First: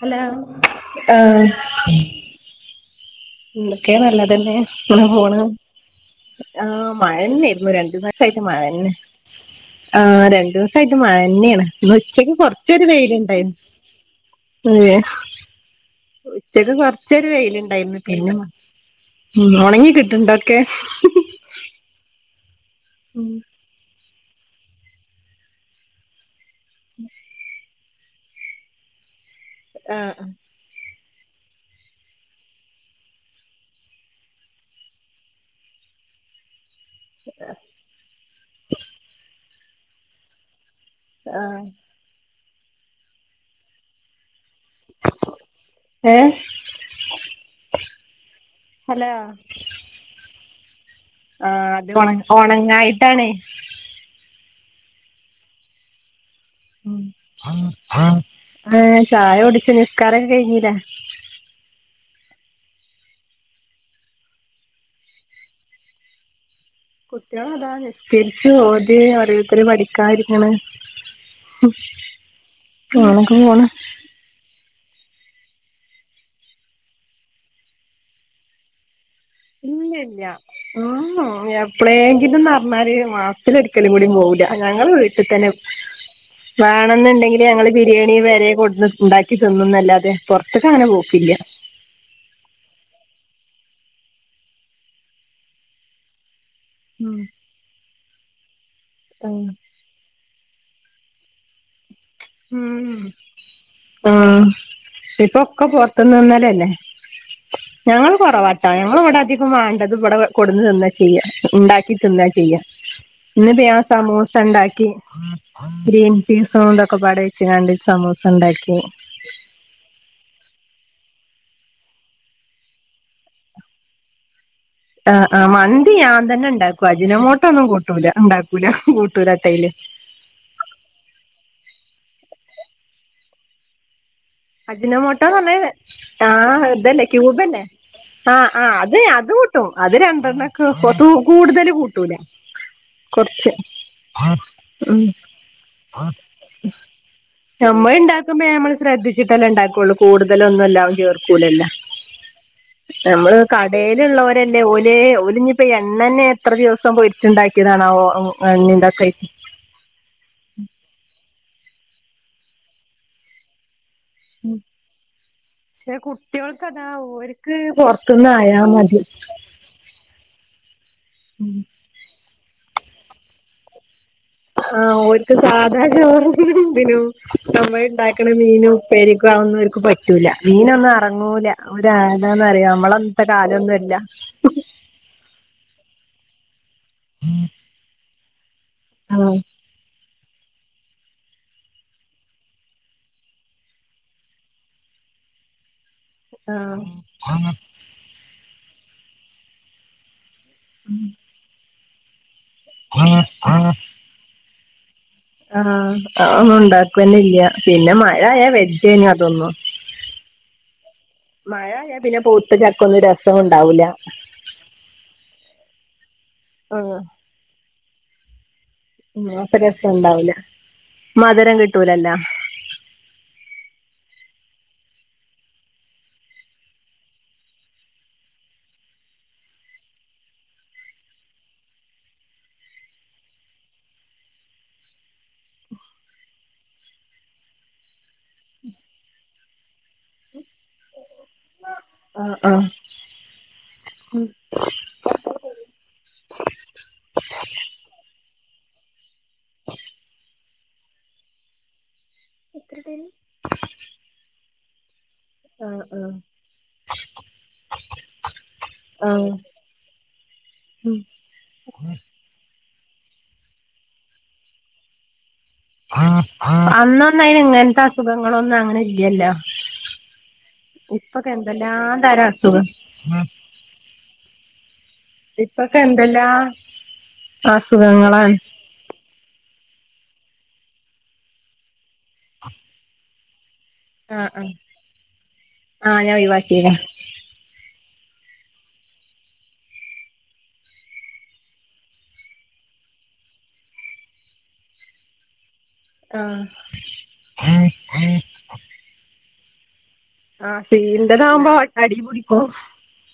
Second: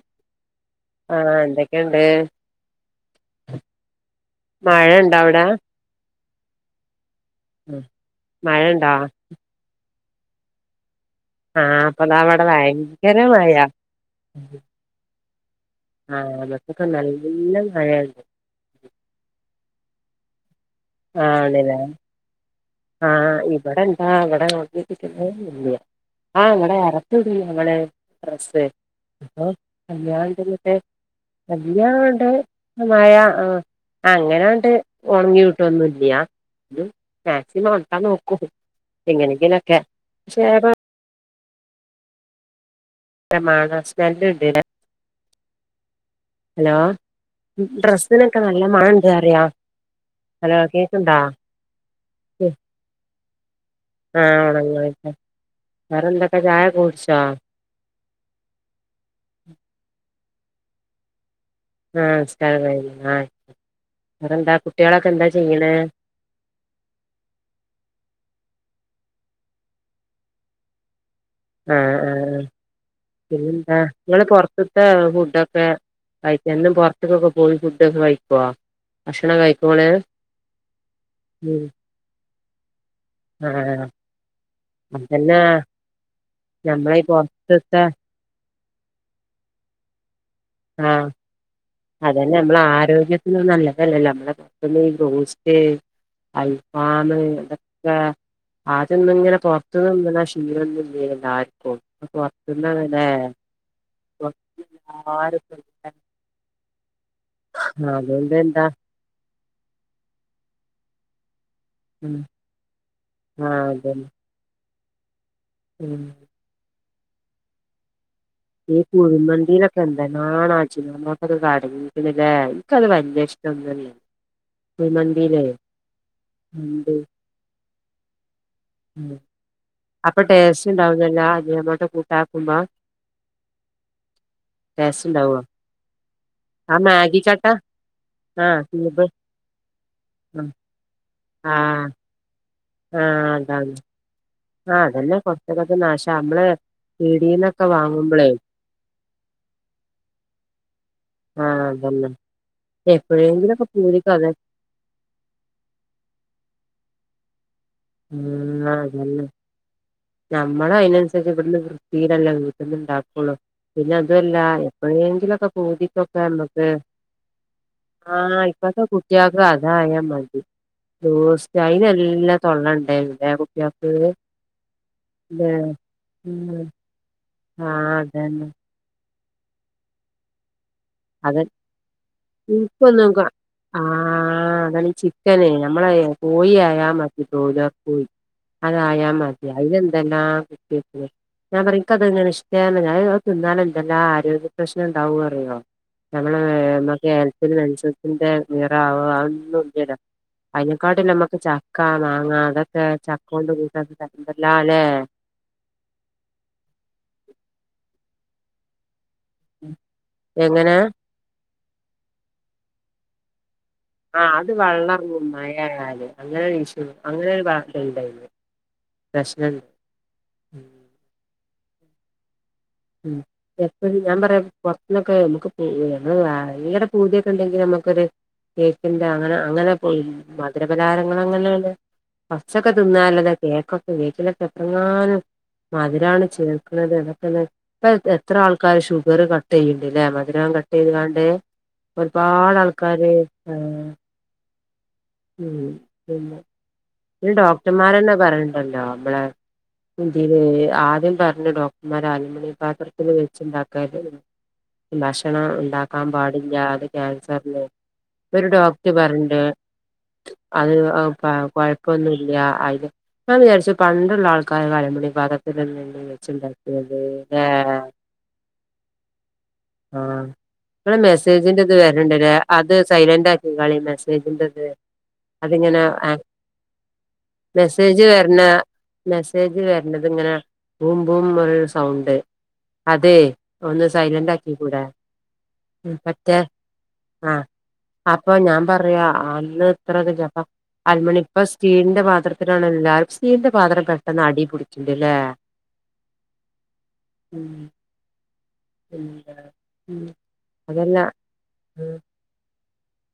Hello ആഹ് എന്തൊക്കെ നല്ലതന്നെ മഴ ഇങ്ങനെ ഇണ്ടോ പോണ്. അവിടെ ആ മഴ തന്നായിരുന്നു രണ്ടു [unintelligible] ദിസായിട്ട് മഴ തന്നെ മഴണ്ടോ ആ രണ്ടു ദിവസമായി മഴതന്നെയാണ് ആഹ് ഇന്ന് ഇപ്പതാ ഉച്ചക്ക് ഇവിടെ കൊറച്ചൊരു ഭയങ്കര വെയിലുണ്ടായിരുന്നു. മഴയാ ആഹ് ഉച്ചക്ക് ഇവിടൊക്കെ കൊറച്ചൊരു നല്ല വെയിലുണ്ടായിരുന്ന്. മഴയുണ്ട് പിന്നെ ഉണങ്ങി കി ആണ്ല്ലേ ആ ഉം ഇവിടെ ആ ഇവിടെ [unintelligible] ആ ഇവിടെ [unintelligible] ആഹ് [unintelligible] അല്ലാണ്ട് മഴാ ആ അങ്ങനാണ്ട് ഉണങ്ങി വി [unintelligible] ന്നില്ല്യാ മാക്സിമം ഉണക്കാൻ നോക്കും എങ്ങനെങ്കിലും ഒക്കെ [unintelligible] ആഹ് മണാ [unintelligible] ഏഹ് ഹലോ ഡ്രസ്സിലൊക്കെ നല്ല മണം ഉണ്ട് അറിയാ. ഹലോ കേക്ക്ണ്ടാ ആ അത് ഒണങ്ങ ഒണങ്ങായിട്ടണേ? ആഹ ഒണങ്ങായിട്ട വേറെന്തൊ. ആ [unintelligible] ചായ കുടിച്ചു നിസ്ക്കാര കഴിഞ്ഞില്ല. ആഹ് നിസ്കാരം [unintelligible] വേറെ എന്താ കുട്ടികളൊക്കെ എന്താ ചെയ്യണെ? കുട്ടികള അതാ നിസ്കരിച്ചു ഓതി ഓരോരുത്തര് പഠിക്കാനിരിക്കണ്. ആഹ ആ ആഹ് അങ്ങനൊക്കെ പോണ് പിന്നെന്താ നിങ്ങള് [unintelligible] [unintelligible] ത്തെ ഫുഡൊക്കെ കഴിക്ക എന്നും പൊറത്തേക്കൊക്കെ പോയി ഫുഡൊക്കെ കഴിക്കുവോ? ഇല്ല ഇല്ല ഉം എപ്പളെങ്കിലുംന്ന് പറഞ്ഞാല് മാസത്തില് ആഹ് ഒരിക്കലും പോലും പോവൂല്ല. ഞങ്ങള് വീട്ടിൽ അതന്നെ തന്നെ നമ്മളെ ഈ വേണെന്നുണ്ടെങ്കില് ഞങ്ങള് പൊറത്ത്ത്തെ ബിരിയാണി വരെ കൊടു ഉണ്ടാക്കി തിന്നുന്നല്ലാതെ. ആഹ അതന്നെ നമ്മള ആരോഗ്യം. നല്ലതല്ലല്ലോ നമ്മളെ പെട്ടെന്ന് [unintelligible] അൽഫാമ് ഉം ഇതൊക്കെ ആദ്യൊന്നും ഇങ്ങനെ ആഹ് പുറത്തുനിന്ന ശീല [unintelligible] ആഹ് പൊറത്ത്ന്നെല്ലാരും ദിപ്പം ഒക്കെ പൊറത്തുന്ന് നിന്നാലല്ലെ ആഹ് ഞങ്ങൾ അതോണ്ടെന്താ കൊറവാട്ടാ ഞങ്ങള് ഇവിടെ അധികം വേണ്ടത് ഇവിടെ കൊടുന്ന് തന്നെ ചെയ്യ ഉണ്ടാക്കി ഉം തിന്ന ചെയ്യ ഇന്നിത് ആഹ് ഞാ അതന്നെ സമോസ ഇണ്ടാക്കി ഉം ഗ്രീൻപീസും ഇതൊക്കെ പാടേവെച്ചുകാണ്ട് സമോസ ഈ കുഴിമന്തീലൊക്കെ എന്തെന്നാണാ മ്മക്കത് കടങ്ങിരിക്കുന്നില്ലേ ഇയ്ക്കത് വലിയ ഇഷ്ടം തന്നെ ആ ആ മന്തി ഞാൻ തന്നെ ണ്ടാക്കും എന്ത് അജിനോമോട്ടോന്നും കൂട്ടൂല ഉണ്ടാക്കും ഉം അപ്പൊ ടേസ്റ്റ് ഉണ്ടാവൂല്ലല്ലാ അജിനോമോട്ടോ [unintelligible] അജിനാമോട്ടോ പറഞ്ഞാ ആഹ് ആ ഇതല്ലേ മാഗി ചട്ട ക്യൂബല്ലെ? ആ ആഹ് ആ അത് ക്യൂബ് അത് കൂട്ടും അത് ആഹ് രണ്ടെണ്ണക്ക കൂടുതല് കൂട്ടൂല ആ അത കൊറച്ച് ആ ഉം അതന്നെ കൊറച്ചക്കക്ക നാശം നമ്മള് പിടീന്നൊക്കെ വാങ്ങുമ്പളേ ല ഉണ്ടാക്കുള്ളൂ കൂടുതലൊന്നും ഇല്ലാവ ആഹ് ചേർക്കൂലല്ല അതന്നെ നമ്മള് എപ്പോഴെങ്കിലൊക്കെ പൂതിക്ക് അതെ കടയിലുള്ളവരല്ലേ ഒല ഒലിഞ്ഞിപ്പോ എണ്ണനെ എത്ര ദിവസം പോയി ഉം അതല്ലെ നമ്മള അയിതിനനുസരി ഇവിടുന്ന് തീരല്ല വീട്ടന്നണ്ടാക്കള്ളൂ പിന്നെ അതുമല്ല പക്ഷെ എപ്പോഴെങ്കിലുക്കെ പൂതിക്കൊക്കെ കുട്ടികൾക്ക് നമ്മക്ക് അതാ ഓര്ക്ക് ആ പൊറത്തുന്ന് ആയാ ഇപ്പ മതി കുട്ടിയക്ക അതായ മതി ദോസ ഉം കൊള്ള ഉണ്ട കുട്ടിയക്ക് ആ ഓർ ക്കാവോന്നു ഉം ആഹ് അതന്നെ പറ്റൂല മീ ന്നും അത് ഇറങ്ങൂല ഒരരാന്നന്ന്റിയാം നമ്മള ഇൻക്കൊന്നും ക അന്നത്തെ കാലംന്നുംല്ല ആഹ് പോയി ആയാൽ മതി തോതാ പോയി അതായാ മതി അതിത്ന ആ വി ഞാൻ പറഞ്ഞിക്കതെങ്ങനെ ഇഷ്ടല്ല ഞൻത് തിന്നാലും എന്തെല്ലാ ആരോഗ്യ പ്രശ്നം ഉണ്ടാവ അറിയോ ആഹ് ഞമ്മമ്മക്ക് കേത്തിൽ മെസത്തിന്റെ നിറ ആവോ അതൊന്നുംല്ല അയ്‌നക്കാട്ട നമ്മക്ക് ചക്കാ മാങ്ങ അതൊക്കെ ചക്ക കൊണ്ട് കീട്ടാ തരല്ല അല്ലേ ആ ഒ ഉണ്ടാക്കന്ന ഇല്ല പിന്നെ മഴ ആയ വെജ് എങ്ങനെ മഴയാ പിന്നെ പൗത്ത ചക്ക ഒന്നു രസോ ആ അത് വെള്ളങ്ങും മഴായല് അങ്ങനെരു ഇഷ്യൂ അങ്ങനെ ഒരു ഭട്ട ഇണ്ടായിന്ന് ഉ രസംണ്ടാവൂല മധരം കിട്ടൂലല്ല ഉം എപ്പഴും ഞാൻ പറയാ പുറത്ത്നൊക്കെ നമുക്ക് ഇപ്പോ ടെ പൂതിയൊക്കെ ഉണ്ടെങ്കിൽ നമ്മ നക്കൊ കേക്കിന്റെ അങ്ങനെ അങ്ങനെ മധുരപലാരങ്ങ അങ്ങനെയള്ള പച്ചൊക്കെ തിന്നാലതാ കേക്കൊക്കെ കേക്കിലൊക്കെ എത്രങ്ങാനും മധുരാണ് ചേർക്കണുന്നത് എന്നതൊക്കെല്ല ഇപ്പ എത്ര ആൾക്കാർ ഷുഗർ കട്ട് ചെയ്യണ്ടല്ലേ മധുരം കട്ട് ചെയ്ത് കാണ്ടേ ആഹ് ഒരുപാട് ആഹ് ആൾക്കാര് ആ ഉ പിന്നേ ഡോക്ടർമാരന്നെ പറഞ്ഞിണ്ടല്ലോ നമ്മള ഇതി ആദ്യം പറഞ്ഞ ഡോക്ടർമാർ ആലുമിനിയം പാത്രത്തിന് വെച്ചുണ്ടാക്കാത് ഭക്ഷണം ആഹ് ഉണ്ടാക്കാൻ ആഹ് പാടില്ല അത് ക്യാൻസറിന് ഒരു ഡോക്ട് ആഹ് പറഞ്ഞണ്ട് അത്ഴ ഉം ഇപ്പൊന്നുംല്ല അ ഞാ വിചാരിച്ചു പണ്ടുള്ള ആൾക്കാർ കളമുണി പദത്തിന്നണ്ട അന്നൊന്ന അയിന് ഇങ്ങനത്തെ അസുഖങ്ങളൊന്നും അങ്ങനെ ഇല്ലല്ലോ ആ ഇള ഇപ്പൊക്കെ മെസ്സേജിന്റെറ ഇത് എന്തെല്ലാം തരം വരണ്ടല്ലേ അസുഖം അത് സൈലന്റ് ആക്കി കാളി മെസ്സേജിന്റെത് ഇപ്പൊക്കെ അതിങ്ങനെ എന്തല്ലാ മെസ്സേജ് വരണ മെസ്സേജ് മെസേജ് വെര്ണത്ങ്ങനെ ബും ബും പോലൊര് സൗണ്ട് അതേയ് ഒന്ന് ആഹ് സൈലന്റ് ആക്കി ആഹ് കൂടെ ആഹ് ഞാൻ പറ്റേ ഒഴിവാക്കിയതാ ആ അപ്പൊ ഞാൻ പറയാ അന്ന് ഇത്രത് ല്ലപ്പൊ അൽമണി ഇപ്പൊ സ്റ്റീലിന്റെ പാത്ര ആ പിന്നെന്താ ആ സ്റ്റീൽൻ്റതാവുമ്പൊ അടീപിടിക്കും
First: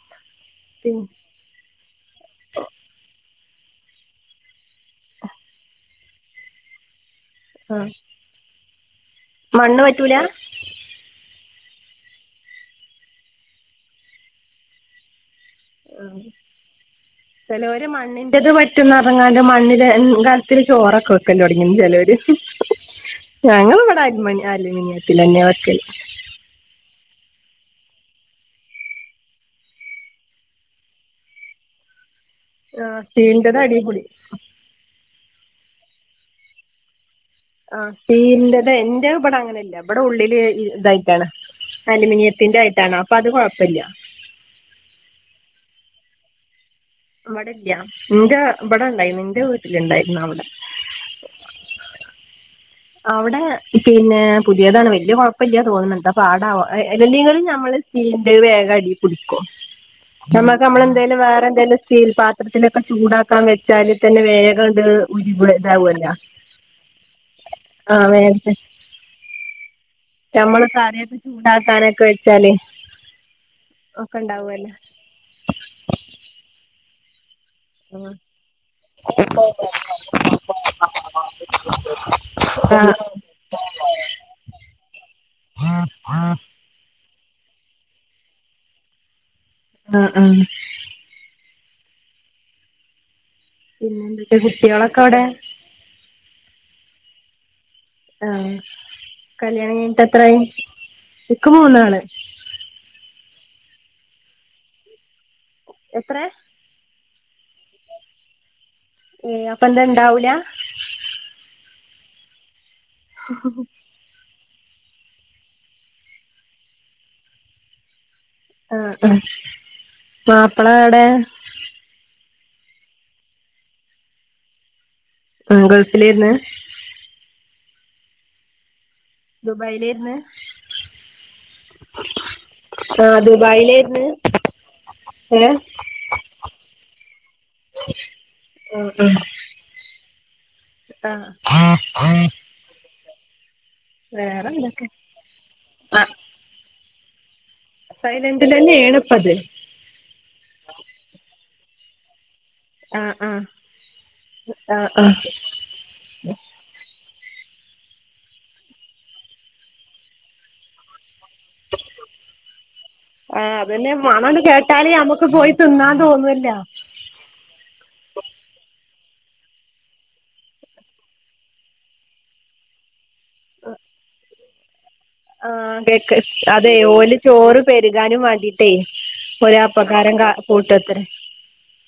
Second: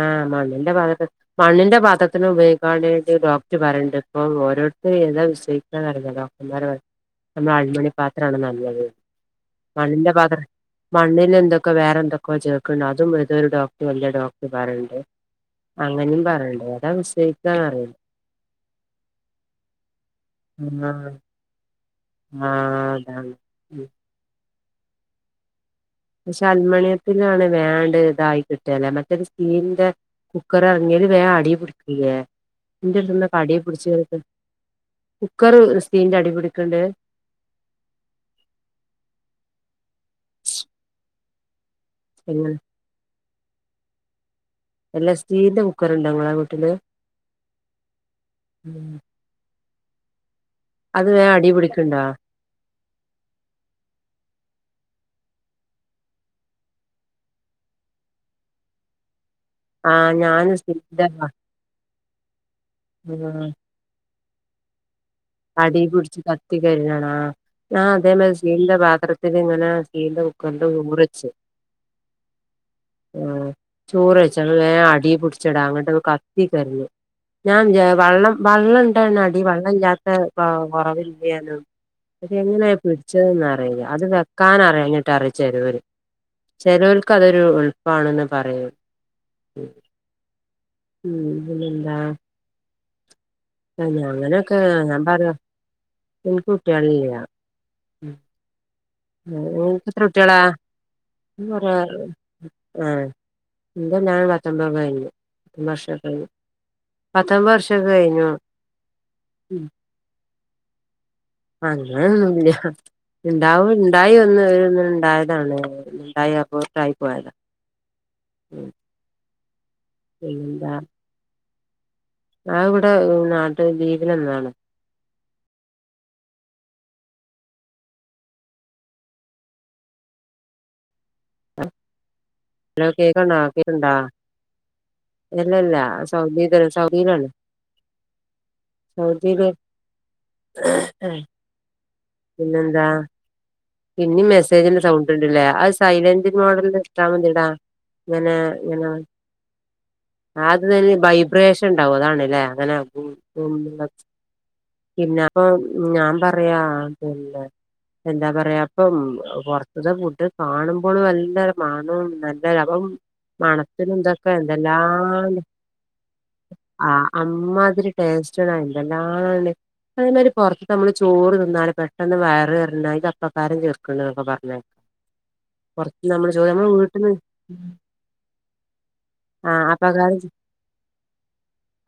ആ മണ്ണിന്റെ പാത്രതി മണ്ണിന്റെ പാതത്തിന് ഉപയോഗിക്കാൻ വേണ്ടീട്ട് ഡോക്ടർ പറിണ്ട് ഇപ്പൊം ഓരോരുത്തര് ഏതാ വിസ്വയികാന്നറീല ഡോക്ടർമാർ പറി അമ്മളൽമിണി ആഹ് പാത്രാണ് നല്ലത് മണ്ണ് മണ്ണിന്റെ പറ്റൂല പാത്ര മണ്ണിൽ എന്തൊക് ഒക്കെ വേറെന്തൊക്കോ ചേർക്ക്ണ്ട് അതും ഏതോരു ഡോക്ടർ വെല്ല്യൊരു ഡോക്ടർ പറിണ്ട് അങ്ങനിം പറിണ്ട് അതാ ചെലോര് മണ്ണിന്റത് പറ്റുംന്നർഞ്ങ്ങാണ്ട് മണ്ണില് കൽത്തില് ചോറൊക്കെ വെക്കല്ലൊട്ങ്ങീണ് ചെലോര് ആ അതാണ് മ്മ് ഞങ്ങളിവിടെ [unintelligible] ലാണെ വേആണ്ട് ഇതായി കിട്ടേല മറ്റത് സ്റ്റീൽൻ്റെ കുക്കറാങ്ങി അയില് വേം അടീ പിടികൂലെ ആഹ് ഇന്റെട്ത്ത്ള്ളൊകടീ സ്റ്റീലിന്റത് അടി പിടി പിടിച്ച്ങ്ങാട്ട് കുക്കറ് സ്റ്റീൽന്റെ അടീപിടിക്ക്ണ്ട് ആ സ്റ്റീൽൻ്റെത് ഇൻ്റെ ബടങ്ങനെല്ല ബടെ ഉള്ളില് ഇതായിട്ടാണ് എങ്ങനെ അലുമിനിയത്തിന്റായിട്ടാണ് അപ്പൊ അത് കൊഴപ്പല്ല എല്ലാ സ്റ്റീൽന്റെ കുക്കറ്ണ്ടൊ ഇങ്ങളെ വീട്ടില് ഇവിടെ ഇല്ല ഇന്റെ ഇബടെണ്ടായിന്നു ഇന്റെ വീട്ടില്ണ്ടായിരുന്നു അവടെ അത് വേം അടീപിടിക്ക്ണ്ടാ അവിടെ പിന്നെ പുതിയേതാണ് വെയല്ല്യ കൊഴപ്പല്ല്യാ തോന്ന്ണ് എന്താ പാടാവോ എല്ലെങ്കിലും ഞമ്മള് സ്റ്റീൽൻ്റെ വേഗടീപിടികോ ആഹ് ഞാന് ഞമ്മക് സ്റ്റീലിന്റെ ഞമ്മളെന്തേലും വേറെന്തേലും സ്റ്റീൽ പാത്രത്തിനൊക്കെ ചൂടാക്കാൻ വെച്ചാൽ തന്നെ വേഗാട്ട് അടീ പിടിച്ച് കത്തി കരിഞ്ഞാണോ ആ ഞാൻ അതേമാരി സീലിന്റെ പാത്രത്തിലിങ്ങനെ ഞമ്മള് കറിയയൊക്കെ ചൂടാക്കാനൊക്കെ വെച്ചാല് ആ ഒക്കെ ചോറ് വെച്ച ന്നട്ട് വേ ഉണ്ടാവുമല്ലോ അടീ പുട്ച്ചെടാ ങ്ങട്ട് കത്തി കര്ഞ്ഞു ഞാൻ വിജാ വള്ളം വള്ളം ഇണ്ടാണ് അടീ വള്ളം ഇല്ലാത്ത കൊറവില്ലേനും അത് എങ്ങനെ ആ പിട്ചത് അറിയില്ല അത് വെക്കാൻ അറിയാഞ്ഞിട്ടാറ് ചെലോർക്ക് ആ ചെലോൽക്കതൊരു എൾപ്പാണെന്ന് പറയും ആ ആ ഉം പിന്നെന്താ ആ പിന്നെ എന്തൊക്കെ അങ്ങനൊകെ കുട്ടികളൊക്കെ ഞമ് പറ അവിടെ ഇൻക് കുട്ട്യാളില്ല ആഹ് മ്മ് കല്യാണം ഓൾകെത്ര കഴിഞ്ഞിട്ട് കുട്ട്യാളാ എത്രായി ഇക്ക് മ് ഒരാൾ മൂന്നാള് ആ [unintelligible] ഓര് വർഷം എത്രേ കഴിഞ്ഞു പത്തൊൻമ്പത് വർഷൊക്കെ കഴിഞ്ഞോ ഏ അപ്പൊ എന്താ ഇണ്ടാവൂല അങ്ങനൊന്നുല്ല ഇണ്ടാവും ഇണ്ടായി ഒന്ന് ഒന്ന് ഇണ്ടായതാണ് ഇണ്ടായി അപോർട്ടായി പോയതാ ഉം ആ ആ മാപ്പള ഏടയാ ആ ഇവ്ടെ നാട്ട് ലീവ്നന്നാണ് ആ ഗൾഫിലേര്ന്ന് ദുബായിലേര്ന്ന് ഹലോ ആഹ് കേക്കാണ്ടാ കേക്ക്ണ്ടാ ദുബായിലായിരുന്നു ഏഹ് എല്ലല്ലാ സൗദി തന്നേ സൗദീലാണ് ആഹ് സൗദീല് ആഹ് ആഹ് പിന്നെന്താ പിന്നിം മെസ്സേജ്ന്റെ വേറെന്തൊക്കെ സൗണ്ട് ഇണ്ട്ല്ലേ അത് ആഹ് സൈലന്റ് മോഡ്ല് ഇട്ടാ മതീട്ടാ ഇങ്ങനെ ങ്ങനെ സൈലന്റിലന്നെയാണ് ഇപ്പത് ആദ്യം തന്നെ ഈ വൈബ്രേഷൻ ഇണ്ടാവും അതാണ്ല്ലേ? ഇങ്ങനെ ഹും ആഹ് ആഹ് ഹുംന്ന്ള്ളത്. ആഹ് ആഹ് പിന്നെപ്പൊ ഞാൻ പറയാ ഇല്ല എന്താ പറയാപ്പം പൊറത്ത്ത് ഫുഡ് കാണുമ്പൊളു [unintelligible] നല്ല മണോം നല്ലരു അപ്പം ആഹ് അതന്നെ മണത്തിനും തൊക്കെ മണാണ്ട് കേട്ടാല് നമ്മക്ക് എന്തെല്ലാണ് പോയി തിന്നാൻ തോന്നുവല്ലോ ആ അമ്മാതിരി ടേസ്റ്റാണ് എന്തെല്ലാണ്ട് അതേമായിരി പൊറത്ത്ന്നമ്മള് ചോറ് തിന്നാല് പെട്ടെന്ന് വയറ് എറഞ്ഞാൽ അയിൽ അപ്പക്കാരം ചേർക്ക്ണ്ട്ന്നൊക്കെ പറഞ്ഞ് ആ ബേക്ക് അതെ വീട്ട്ന്ന് ഓല് ചോറ് പെരുകാനും വേണ്ടീട്ടേ ഓര് അപ്പക്കാരം കാ കൂട്ടുവത്രേ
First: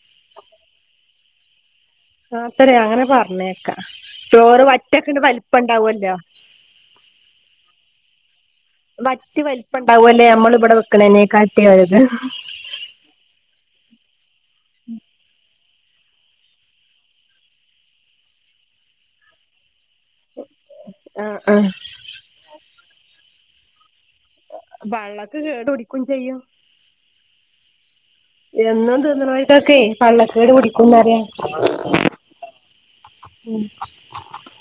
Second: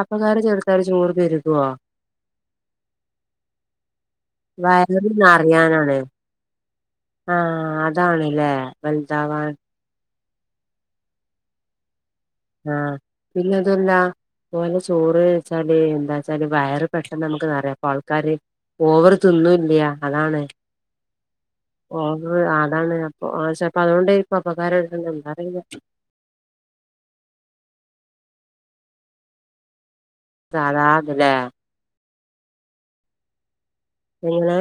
അപ്പക്കാരം ചെറുത്തവര് ചോറ് തരും. ആത്തരെ അങ്ങനെ പറഞ്ഞേക്കാ ചോറ് വറ്റൊക്കങ്ങട്ട് വലിപ്പം ഇണ്ടാവല്ലോ ആ അതാണ്ല്ലേ വല്താവാൻ ഓലെ നമ്മള്ബടെ വെക്കണേനെ കാട്ടി ആയത്. ആ പിന്നെതൊല്ലാ ഓലെ ചോറ് ല് എന്താച്ചാല് വയറ് പെട്ടെന്ന് അമുക്ക് നറയും അപ്പൊ ആൾക്കാര് ഓവറ് തിന്നുംല്ല്യാ അതാണ് ആഹ് ആഹ് ഓവ് ആ അതാണ് അപ്പൊ ആ ചെലപ്പോ അതൊണ്ടെ ഇപ്പപ്പക്കാരോ പള്ളക്ക് കേട് [unintelligible] പിടിക്കും ചെയ്യും എന്നും തിന്ന്ണോൽക്കൊക്കേ പള്ളക്കേട് പിടിക്കുംന്നറിയാ സാധാതല്ലേ ഉം പിന്നെ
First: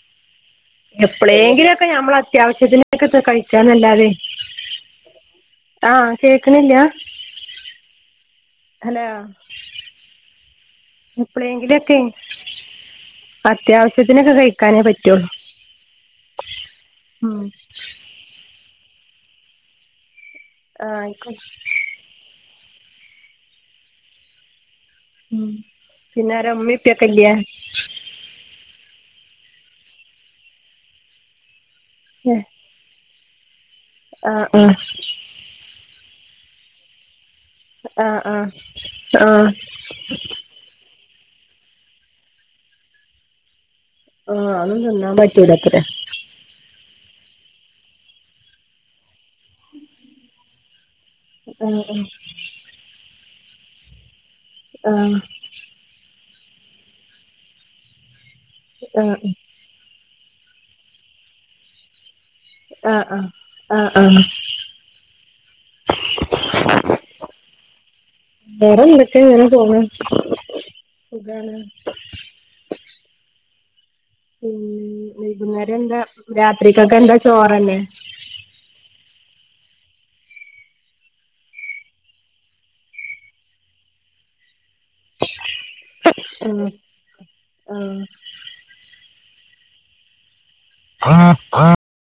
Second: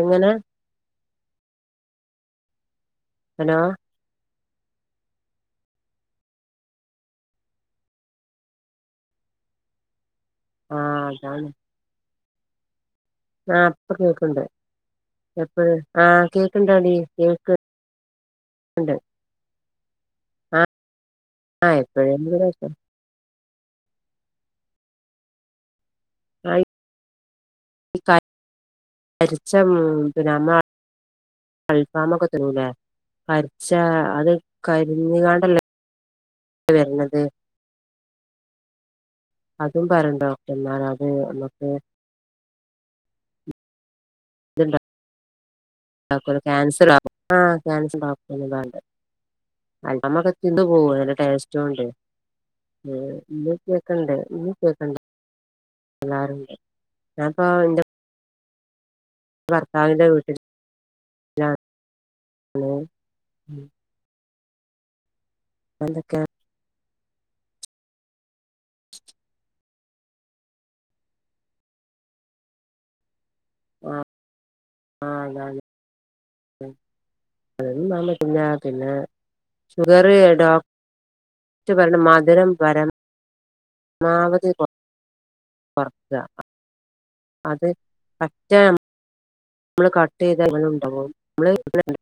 എങ്ങനെ? എപ്പളേങ്കിലുക്കെ ഞമ്മളെ അത്യാവശ്യത്തിന്ക്കെ ഹലോ കഴിക്കാന്നല്ലാതെ ആംകേക്ക്‌ണില്ലാ ഹലോ ആ അതാണ് എപ്ളേങ്കിലൊക്കെ ആ പ്പ കേക്ക്‌ണ്ട്. കഴിക്കാനേ പറ്റുള്ളൂ എപ്പഴ് ആ കേക്ക്ണ്ടാടിീ ഉം കേക്ക് ഇണ്ട് ആ ആഹ് ആയിക്കോട്ടെ ആ എപ്പഴേങ്കിലുംലേശം ഉം ആ പിന്നാരാമ്മീംപ്പ്യക്കല്ല്യേ [unintelligible] അൽഫാമൊക്കെ തരൂലേ കരിച്ച അത് ആഹ് ആഹ് കരിഞ്ഞ്ങ്കാണ്ടല്ലേ വെര്ണത് ആ ആ ആ എ ന്നൊക്കെ? ആഹ് ണ്ടാ അതൊന്നും തിന്നാൻ പറ്റൂലത്രേ ക്കു അത് ക്യാൻസലാ ആ ക്യാൻസൽ [unintelligible] അൽഫാമൊക്കെ തിന്ന് പോവും അതിന്റെ ആഹ് ടേസ്റ്റോണ്ടേ ഏ ഇല്ല കേക്കണ്ട്. ഞ്ഞികേക്കണ്ട ആഹ് എല്ലാരൂണ്ട് ഞാപ്പോ ഇന്റെ ആഹ് ഭർത്താവിന്റെ വീട്ടില് ലാണ് ആ ആ ആ ആ എന്ക്കെ? [inaudible] വേറെന്തൊക്കെ ഇങ്ങനെ പോണു. സുഖാണ് ആ പി ആ അതാണ് വൈകുന്നേരന്താ രാത്രിക്കൊക്കെന്താ ചോറന്നെ ഷുഗറ് ഡോക്ടറ് പറീണെ മധുരം പരമ് മാവതി കൊ കൊറക്കാ. അത് പറ്റ മ്മള് കട്ടീയ് വല്ലതും ഇണ്ടാവോ ആഹ് ആഹ് മ്മള്